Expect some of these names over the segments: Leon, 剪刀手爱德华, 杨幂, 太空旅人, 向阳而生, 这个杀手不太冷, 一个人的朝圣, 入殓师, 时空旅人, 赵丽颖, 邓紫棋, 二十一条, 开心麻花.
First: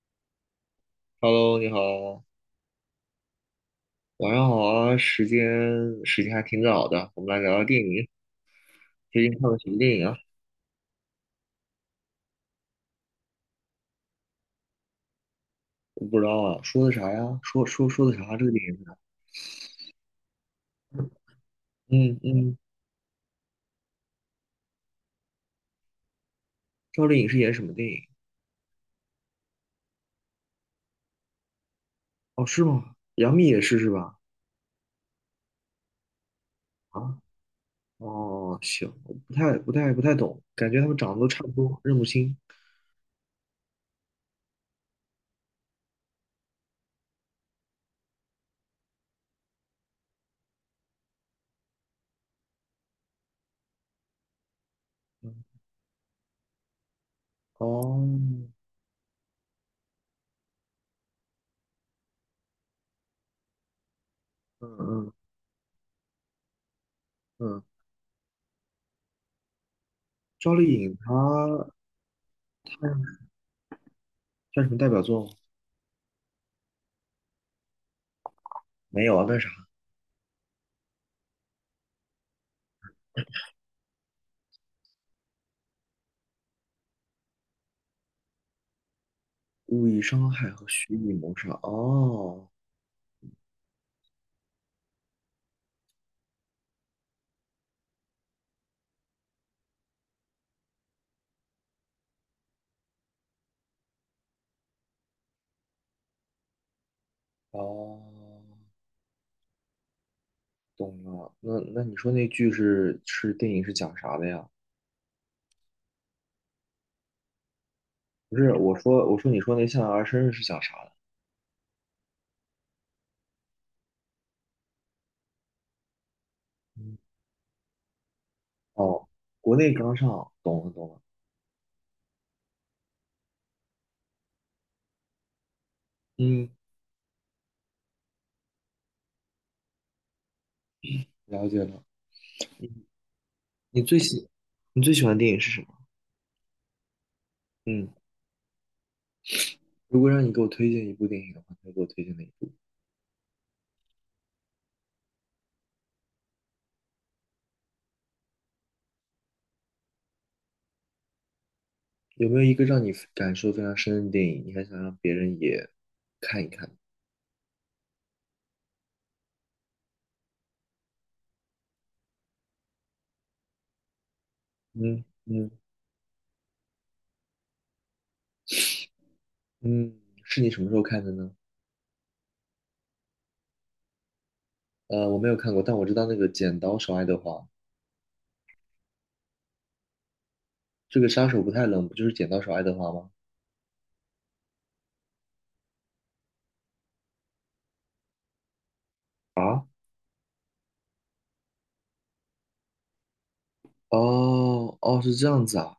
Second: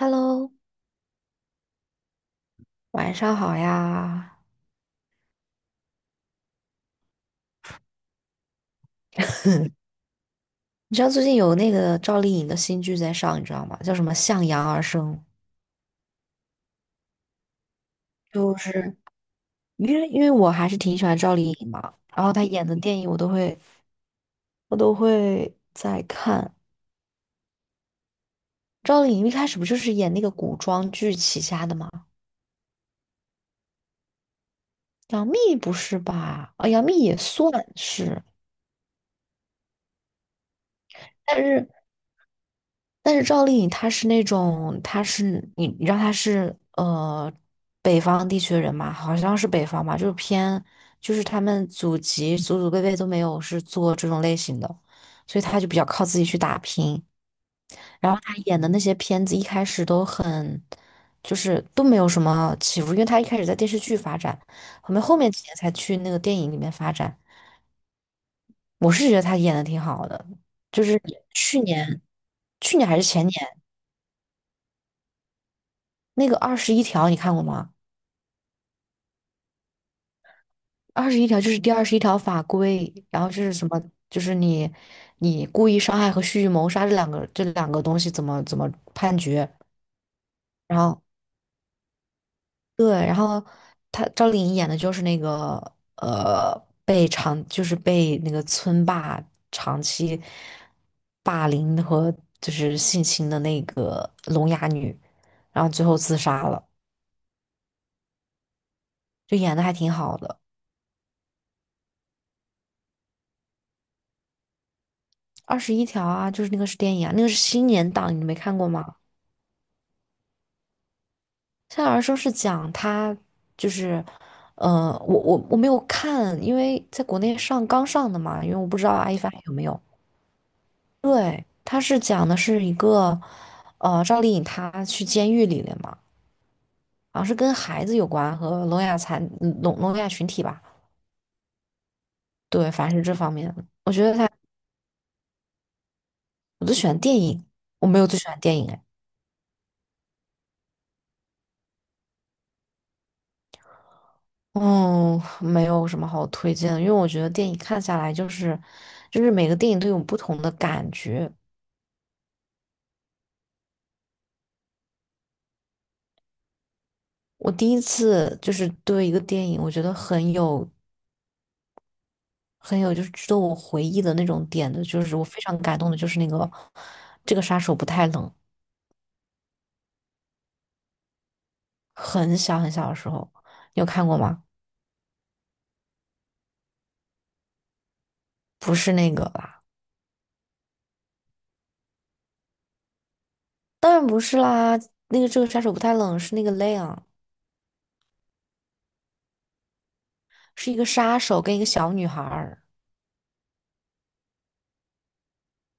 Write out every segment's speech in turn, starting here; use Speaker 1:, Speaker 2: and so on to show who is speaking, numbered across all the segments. Speaker 1: Hello，
Speaker 2: Hello，你好，
Speaker 1: 晚上好
Speaker 2: 晚
Speaker 1: 呀！
Speaker 2: 上好啊，时间还挺早的，我们来聊聊电影。最近看了什么电影啊？
Speaker 1: 你知道最近有那个赵丽颖的新剧在上，你知道吗？叫什么《向阳而生》，
Speaker 2: 我不知道啊，说的啥呀？说的啥啊？这个
Speaker 1: 就
Speaker 2: 电影是啥。
Speaker 1: 是因为我还是挺喜欢赵丽颖嘛，
Speaker 2: 嗯
Speaker 1: 然后她
Speaker 2: 嗯。
Speaker 1: 演的电影我都会在看。
Speaker 2: 赵丽颖是演什么电影？
Speaker 1: 赵丽颖一开始不就是演那个古装剧起家的吗？
Speaker 2: 哦，是吗？杨幂也是是吧？
Speaker 1: 杨幂不是吧？杨幂也
Speaker 2: 啊，
Speaker 1: 算是，
Speaker 2: 哦，行，我不太懂，感觉他们长得都
Speaker 1: 但
Speaker 2: 差不
Speaker 1: 是。
Speaker 2: 多，认不清。
Speaker 1: 但是赵丽颖她是那种，她是你你知道她是呃北方地区的人嘛，好像是北方吧，就是偏就是他们祖籍祖祖辈辈都没有是做这种类型的，
Speaker 2: 嗯。
Speaker 1: 所以她就比较靠自己去打拼。
Speaker 2: 哦。
Speaker 1: 然后她演的那些片子一开始都很就是都没有什么起伏，因为她一开始在电视剧发展，
Speaker 2: 嗯
Speaker 1: 后面
Speaker 2: 嗯
Speaker 1: 后面几年才去那个电影里面发展。
Speaker 2: 嗯。
Speaker 1: 我是觉得她演的挺好的，
Speaker 2: 赵丽
Speaker 1: 就
Speaker 2: 颖
Speaker 1: 是去
Speaker 2: 她
Speaker 1: 年去年还是前年。
Speaker 2: 算什么代表作吗？
Speaker 1: 那个二十一条你看过吗？
Speaker 2: 没有啊，那啥。
Speaker 1: 二十一条就是第21条法规，然后就是什么，就是你故意伤害和蓄意谋杀这两个东西怎么判决？
Speaker 2: 故意伤害和
Speaker 1: 然
Speaker 2: 蓄
Speaker 1: 后
Speaker 2: 意谋杀。哦。
Speaker 1: 对，然后他赵丽颖演的就是那个呃被那个村霸长期霸凌和就是性侵的那个聋哑女，然后最后自杀了，
Speaker 2: 哦，
Speaker 1: 就演的还挺好的。
Speaker 2: 懂了。那那你说那剧是是电影是讲啥的呀？
Speaker 1: 二十一条啊，就是那个是电影啊，那个是新年档，你没
Speaker 2: 不是，
Speaker 1: 看过
Speaker 2: 我
Speaker 1: 吗？
Speaker 2: 说我说你说那《向阳而生》是讲啥的？
Speaker 1: 夏尔生是讲他就是，我没有看，因为
Speaker 2: 嗯。
Speaker 1: 在国内上刚上的嘛，因为我不知道
Speaker 2: 哦，
Speaker 1: 阿一凡有
Speaker 2: 国
Speaker 1: 没
Speaker 2: 内
Speaker 1: 有。
Speaker 2: 刚上，懂了懂了。
Speaker 1: 对，他是讲的是一个，赵丽颖她去监狱里了嘛，
Speaker 2: 嗯，
Speaker 1: 好像是跟孩子有关和聋哑残嗯聋聋哑群体吧，
Speaker 2: 了解了。
Speaker 1: 对，反正是这方面的
Speaker 2: 你
Speaker 1: 我
Speaker 2: 最
Speaker 1: 觉得
Speaker 2: 喜
Speaker 1: 他，
Speaker 2: 你最喜欢的电影是什么？
Speaker 1: 我最喜欢电影，我
Speaker 2: 嗯，
Speaker 1: 没有最喜欢电影哎。
Speaker 2: 如果让你给我推荐一部电影的话，你会给我推荐哪一部？
Speaker 1: 嗯，没有什么好推荐的，因为我觉得电影看下来就是，就是每个电影都有不同的感觉。
Speaker 2: 有没有一个让你感受非常深的电影，你还想让别人也看一看？
Speaker 1: 我第一次就是对一个电影，我觉得很有就是值得我回忆的那种点的，就
Speaker 2: 嗯
Speaker 1: 是我非
Speaker 2: 嗯。
Speaker 1: 常感动的，就是那个这个杀手不太冷，
Speaker 2: 嗯，是你什么时候看的呢？
Speaker 1: 很小很小的时候，你有看过吗？
Speaker 2: 我没有看过，但我知道那个《剪刀手爱德华》。
Speaker 1: 不是那个吧？
Speaker 2: 这个杀手不太冷，不就是剪刀手爱德华吗？
Speaker 1: 当然不是啦，那个这个杀手不太冷是那个 Leon，
Speaker 2: 啊。
Speaker 1: 是一个杀手跟一个小女孩儿。
Speaker 2: 哦哦，是这样子啊。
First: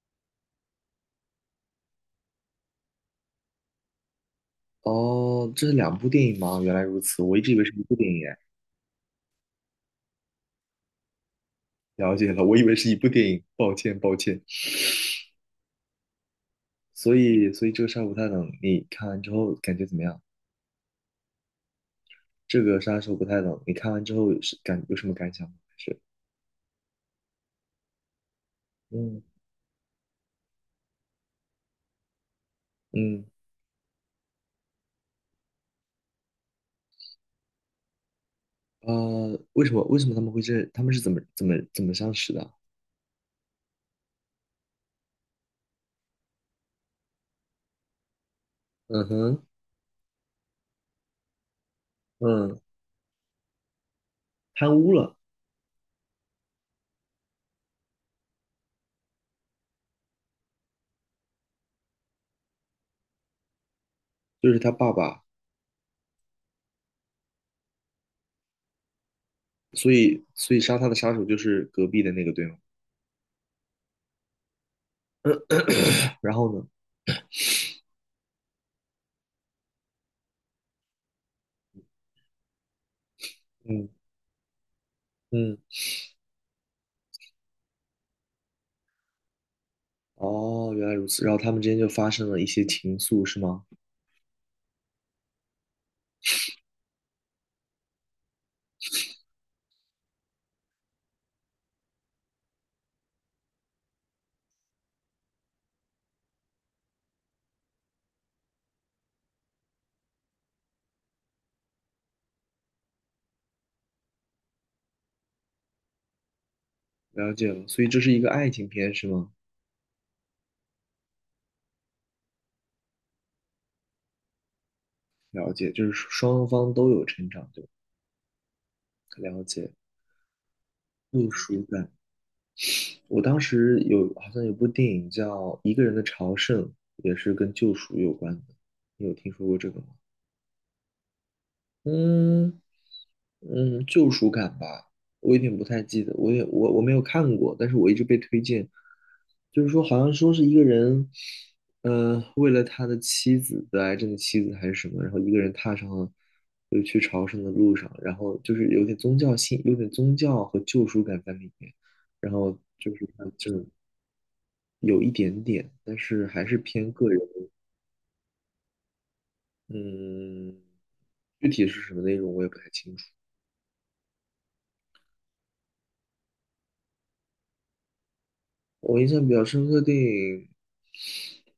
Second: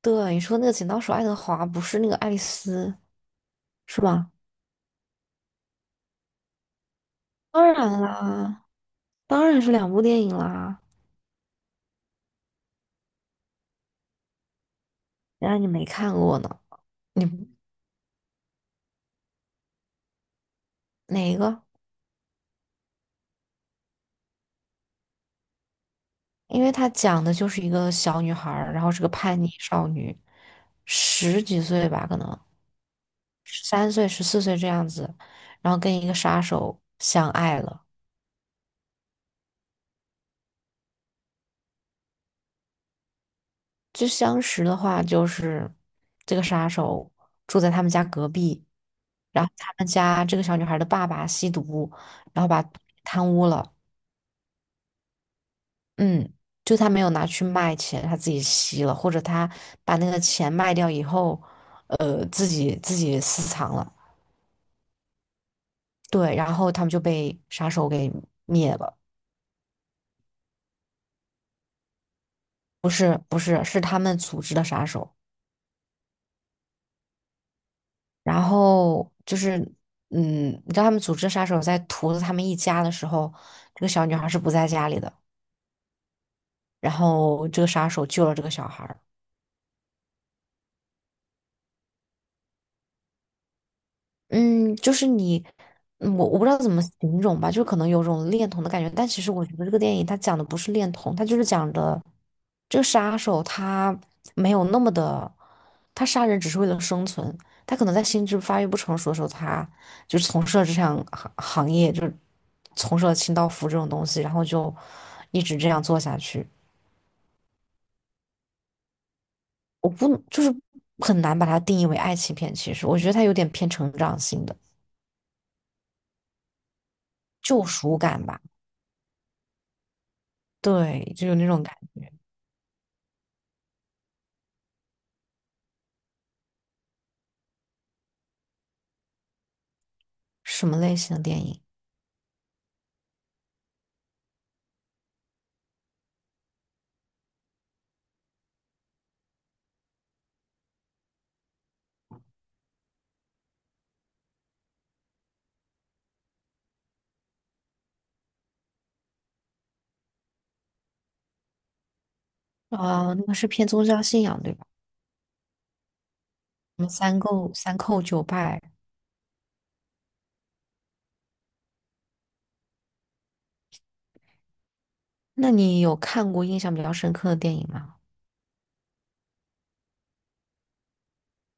Speaker 1: 对，你说那个剪刀手爱德华不是那个爱丽丝是吧？
Speaker 2: 哦，这是两部电影吗？原来如此，我一直以为是
Speaker 1: 当
Speaker 2: 一部
Speaker 1: 然
Speaker 2: 电影哎。
Speaker 1: 啦，当然是两部电影啦。
Speaker 2: 了解了，我以为是一部电影，抱歉抱歉。
Speaker 1: 原来你没看过呢？
Speaker 2: 所
Speaker 1: 你
Speaker 2: 以，所以这个杀手不太冷，你看完之后感觉怎么样？
Speaker 1: 哪一个？
Speaker 2: 这个杀手不太冷，你看完之后是感有什么感想吗？还是
Speaker 1: 因为它讲的就是一个小女孩儿，然后是个
Speaker 2: 嗯，
Speaker 1: 叛逆少女，十几岁吧，可能
Speaker 2: 嗯，
Speaker 1: 13岁、14岁这样子，然后跟一个杀手相爱了。
Speaker 2: 为什么他们会这？他们是怎么相识的？
Speaker 1: 就相识的话，就是这个杀手住在他们家隔壁，
Speaker 2: 嗯
Speaker 1: 然
Speaker 2: 哼。
Speaker 1: 后他们家这个小女孩的爸爸吸毒，然后
Speaker 2: 嗯。
Speaker 1: 把贪污了。
Speaker 2: 贪污了，
Speaker 1: 嗯，就他没有拿去卖钱，他自己吸了，或者他把那个钱卖掉以后，自己私藏了。
Speaker 2: 就是他爸爸。
Speaker 1: 对，然后他们就被杀手给灭了，
Speaker 2: 所以杀他的杀手就是隔壁的那个，对吗？
Speaker 1: 不是不是，是他们组织的杀手。
Speaker 2: 然后呢？
Speaker 1: 然后就是，嗯，你知道他们组织的杀手在屠了他们一家的时候，这
Speaker 2: 嗯。
Speaker 1: 个小女孩是不在家里的，
Speaker 2: 嗯，
Speaker 1: 然后这个杀手救了这个小孩。
Speaker 2: 哦，原来如此。然后他们之间就发生了一些情愫，是吗？
Speaker 1: 嗯，就是你，我不知道怎么形容吧，就可能有种恋童的感觉，但其实我觉得这个电影它讲的不是恋童，它就是讲的这个杀手他没有那么的，他杀人只是为了生存，他可能在心智发育不成熟的时候，他就从事了这项行业，就从事了清道夫这种东西，然后就一直这样做下去。
Speaker 2: 了解了。所以这是一个爱情片，是吗？
Speaker 1: 我不就是很难把它定义为爱情片，其实我觉得它有点偏成长性的
Speaker 2: 了解，就是双方都有成长，对
Speaker 1: 救
Speaker 2: 吧？
Speaker 1: 赎感吧，
Speaker 2: 了解，
Speaker 1: 对，就
Speaker 2: 救
Speaker 1: 有那
Speaker 2: 赎
Speaker 1: 种感
Speaker 2: 感。
Speaker 1: 觉
Speaker 2: 我当时有好像有部电影叫《一个人的朝圣》，也是跟救赎有关的。你有听说过这个吗？
Speaker 1: 什么类型的电影？
Speaker 2: 嗯。嗯，救赎感吧，我有点不太记得，我也我没有看过，但是我一直被推荐，就是说好像说是一个人，为了他的得癌症的妻子还是什么，然后一个人踏上了就是去朝圣的路上，然后就是有点宗教性，有点宗教和救赎感在里面，然后就是
Speaker 1: 啊，那
Speaker 2: 他
Speaker 1: 个是
Speaker 2: 就
Speaker 1: 偏宗教信仰，对吧？
Speaker 2: 有一点点，但是还是
Speaker 1: 什么
Speaker 2: 偏个人。
Speaker 1: 三叩九拜？
Speaker 2: 嗯，具体是什么内容我也不太清楚。
Speaker 1: 那你有看过印象比较深刻的电影吗？
Speaker 2: 我印象比较深刻的电影，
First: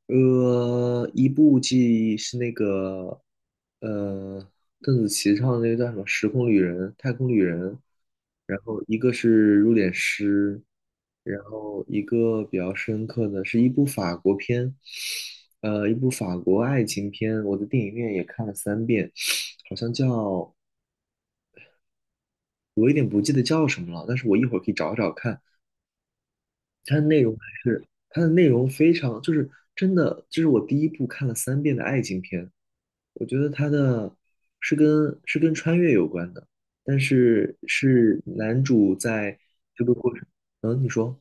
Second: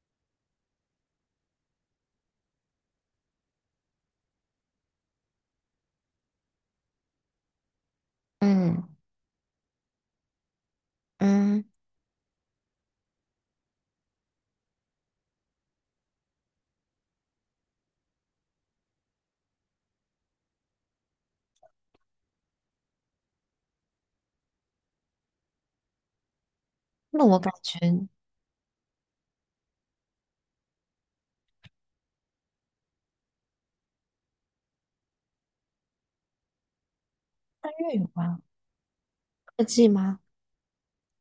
Speaker 2: 一部记忆是那个，呃，邓紫棋唱的那个叫什么《时空旅人》《太空旅人》，然后
Speaker 1: 嗯
Speaker 2: 一个是《入殓师》，然
Speaker 1: 嗯，
Speaker 2: 后一个比较深刻的是一部法国片，一部法国爱情片，我的电影院也看了三遍，好像叫，我有点不记得叫什么了，但是我一会儿可以找找看。它的内
Speaker 1: 那
Speaker 2: 容
Speaker 1: 我
Speaker 2: 还
Speaker 1: 感觉
Speaker 2: 是它的内容非常，就是真的，这是我第一部看了三遍的爱情片。我觉得它的是跟穿越有关的，但是
Speaker 1: 越有
Speaker 2: 是
Speaker 1: 关。
Speaker 2: 男主在
Speaker 1: 科
Speaker 2: 这
Speaker 1: 技
Speaker 2: 个过
Speaker 1: 吗？
Speaker 2: 程。嗯，你说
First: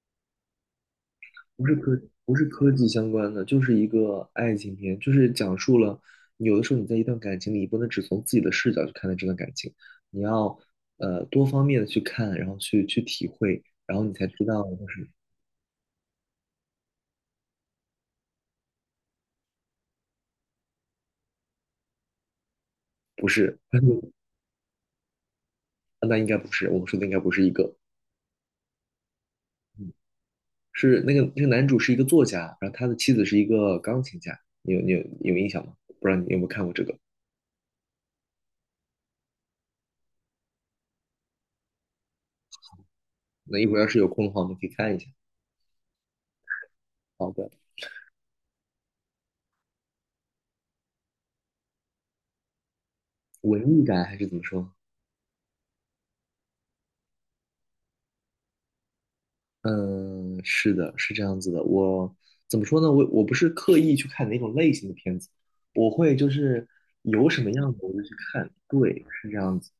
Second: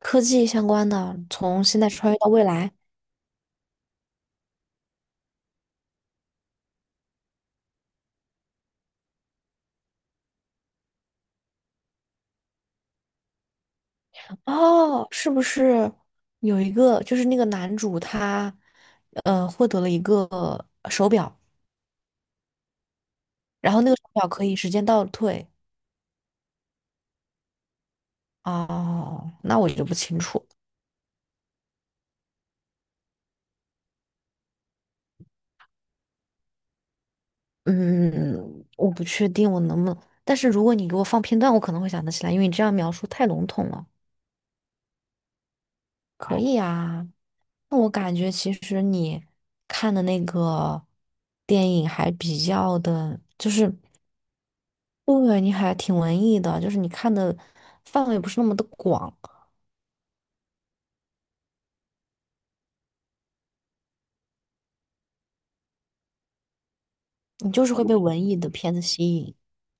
Speaker 1: 科技相关的，从现在穿越到
Speaker 2: 不
Speaker 1: 未
Speaker 2: 是科
Speaker 1: 来。
Speaker 2: 技相关的，就是一个爱情片，就是讲述了有的时候你在一段感情里，你不能只从自己的视角去看待这段感情，你要多方面的去看，然后去体会，然后你才知道就
Speaker 1: 哦，
Speaker 2: 是
Speaker 1: 是不是有一个就是那个男主他获得了一个手表，
Speaker 2: 不是。
Speaker 1: 然后那个手 表可以时间倒退？
Speaker 2: 那应该不是，我们说的应该不是一个。
Speaker 1: 哦，那我就
Speaker 2: 嗯，
Speaker 1: 不清楚。
Speaker 2: 是那个男主是一个作家，然后他的妻子是一个钢琴家，你有印象吗？不知道你有没有看过这个？
Speaker 1: 嗯，我不确定我能不能，但是如果你给我放片段，我可能会想得起来，因为你这样描述太笼
Speaker 2: 那一
Speaker 1: 统
Speaker 2: 会儿要
Speaker 1: 了。
Speaker 2: 是有空的话，我们可以看一下。
Speaker 1: 可好以啊，
Speaker 2: 好的，
Speaker 1: 那我感觉其实你看的那个电影还比较的，就
Speaker 2: 文
Speaker 1: 是
Speaker 2: 艺感还是怎么说？
Speaker 1: 对你还挺文艺的，就是你看的范围不是那么的广，
Speaker 2: 嗯，是的，是这样子的。我怎么说呢？我不是刻意去看哪种类型的片子，我会就是有什么
Speaker 1: 你就
Speaker 2: 样
Speaker 1: 是
Speaker 2: 子
Speaker 1: 会
Speaker 2: 我
Speaker 1: 被
Speaker 2: 就去
Speaker 1: 文艺的
Speaker 2: 看。
Speaker 1: 片子
Speaker 2: 对，
Speaker 1: 吸
Speaker 2: 是
Speaker 1: 引。
Speaker 2: 这样子。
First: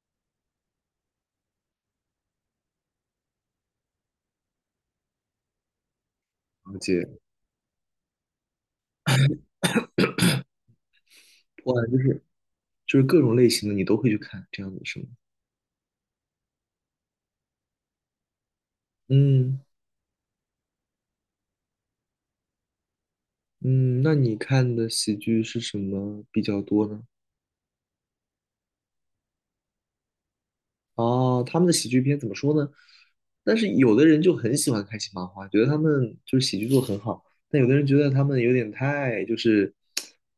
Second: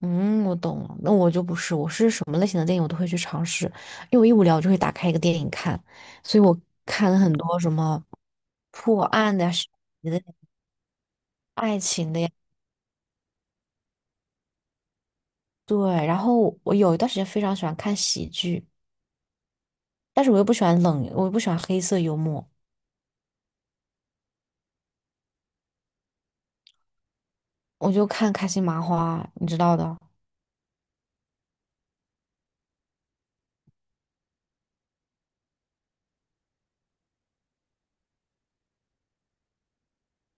Speaker 1: 嗯，我懂了。那我就不是，我是什么类型的电影我都会去尝试，因为我一无聊我就会打开一个电影看，所以我
Speaker 2: 而且，
Speaker 1: 看了很多什么破案的呀、悬疑的呀
Speaker 2: 哇，
Speaker 1: 爱
Speaker 2: 就
Speaker 1: 情的
Speaker 2: 是
Speaker 1: 呀。
Speaker 2: 就是各种类型的你都会去看，这样子是吗？
Speaker 1: 对，然后我有一段时间非常喜欢看喜剧，
Speaker 2: 嗯。
Speaker 1: 但是我又不喜欢冷，我又不喜欢黑色幽默，
Speaker 2: 嗯，那你看的喜剧是什么比较多呢？
Speaker 1: 我就看开心麻花，你知道的。
Speaker 2: 哦，他们的喜剧片怎么说呢？但是有的人就很喜欢开心麻花，觉得他们就是喜剧做得很好，但有的人觉得他们有点太，就是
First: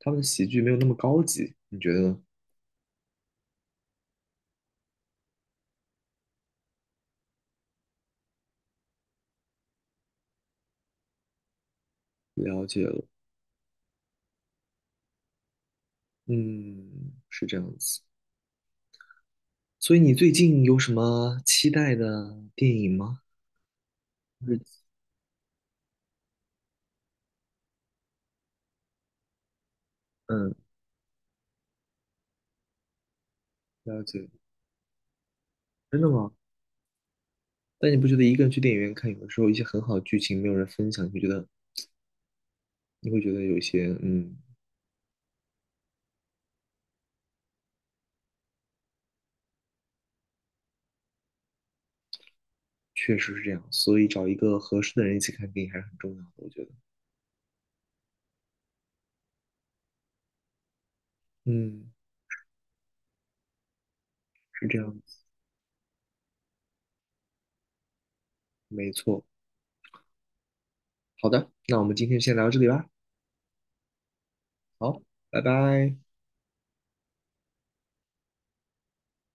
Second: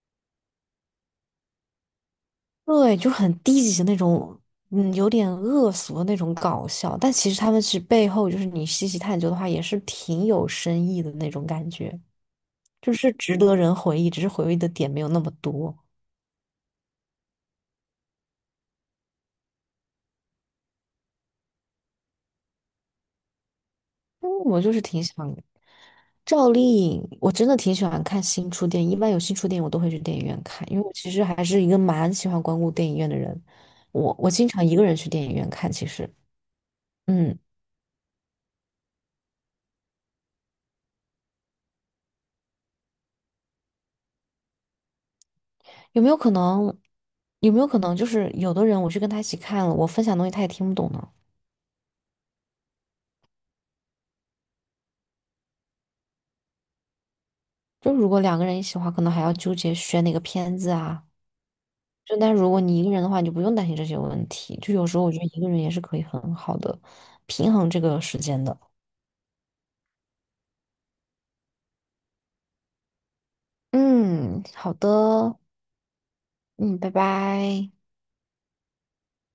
Speaker 2: 他们的喜剧没有那么高级，你觉得呢？
Speaker 1: 对，就很低级的那种，嗯，有点恶俗的那种搞笑，但其实他们是背后就是你细细探究的话，也是挺有深意的那种感觉。
Speaker 2: 了解
Speaker 1: 就
Speaker 2: 了。
Speaker 1: 是值得人回忆，只是回忆的点没有那么多。
Speaker 2: 嗯，是这样子。所以你最近有什么期待的电影吗？
Speaker 1: 嗯，
Speaker 2: 就
Speaker 1: 我
Speaker 2: 是
Speaker 1: 就是挺想赵丽颖，我真的挺喜欢看新出电影，一般有新出电影我都会去电影院
Speaker 2: 嗯，
Speaker 1: 看，因为我其实还是一个蛮喜欢光顾电影院的人。
Speaker 2: 了
Speaker 1: 我
Speaker 2: 解。
Speaker 1: 我经常一个人去电影院看，其
Speaker 2: 真的
Speaker 1: 实，
Speaker 2: 吗？
Speaker 1: 嗯，
Speaker 2: 但你不觉得一个人去电影院看，有的时候一些很好的剧情没有人分享，你会觉得有一些，嗯，
Speaker 1: 有没有可能？有没有可能就是有的人我去跟他一起看了，我分享东西他也听不懂呢？
Speaker 2: 确实是这样，所以找一个合适的人一起看电影还是很重要的，我觉得。
Speaker 1: 就如果两个人一起的话，可能还要纠结选哪个片子啊。
Speaker 2: 嗯，
Speaker 1: 就但如果你一个人的话，你就不用担心这些问题。
Speaker 2: 是
Speaker 1: 就
Speaker 2: 这
Speaker 1: 有
Speaker 2: 样
Speaker 1: 时候我
Speaker 2: 子，
Speaker 1: 觉得一个人也是可以很好的平衡这个时间的。
Speaker 2: 没错。好的，那我们今天先聊到这里吧。
Speaker 1: 嗯，好
Speaker 2: 好，
Speaker 1: 的，
Speaker 2: 拜拜。
Speaker 1: 嗯，拜拜。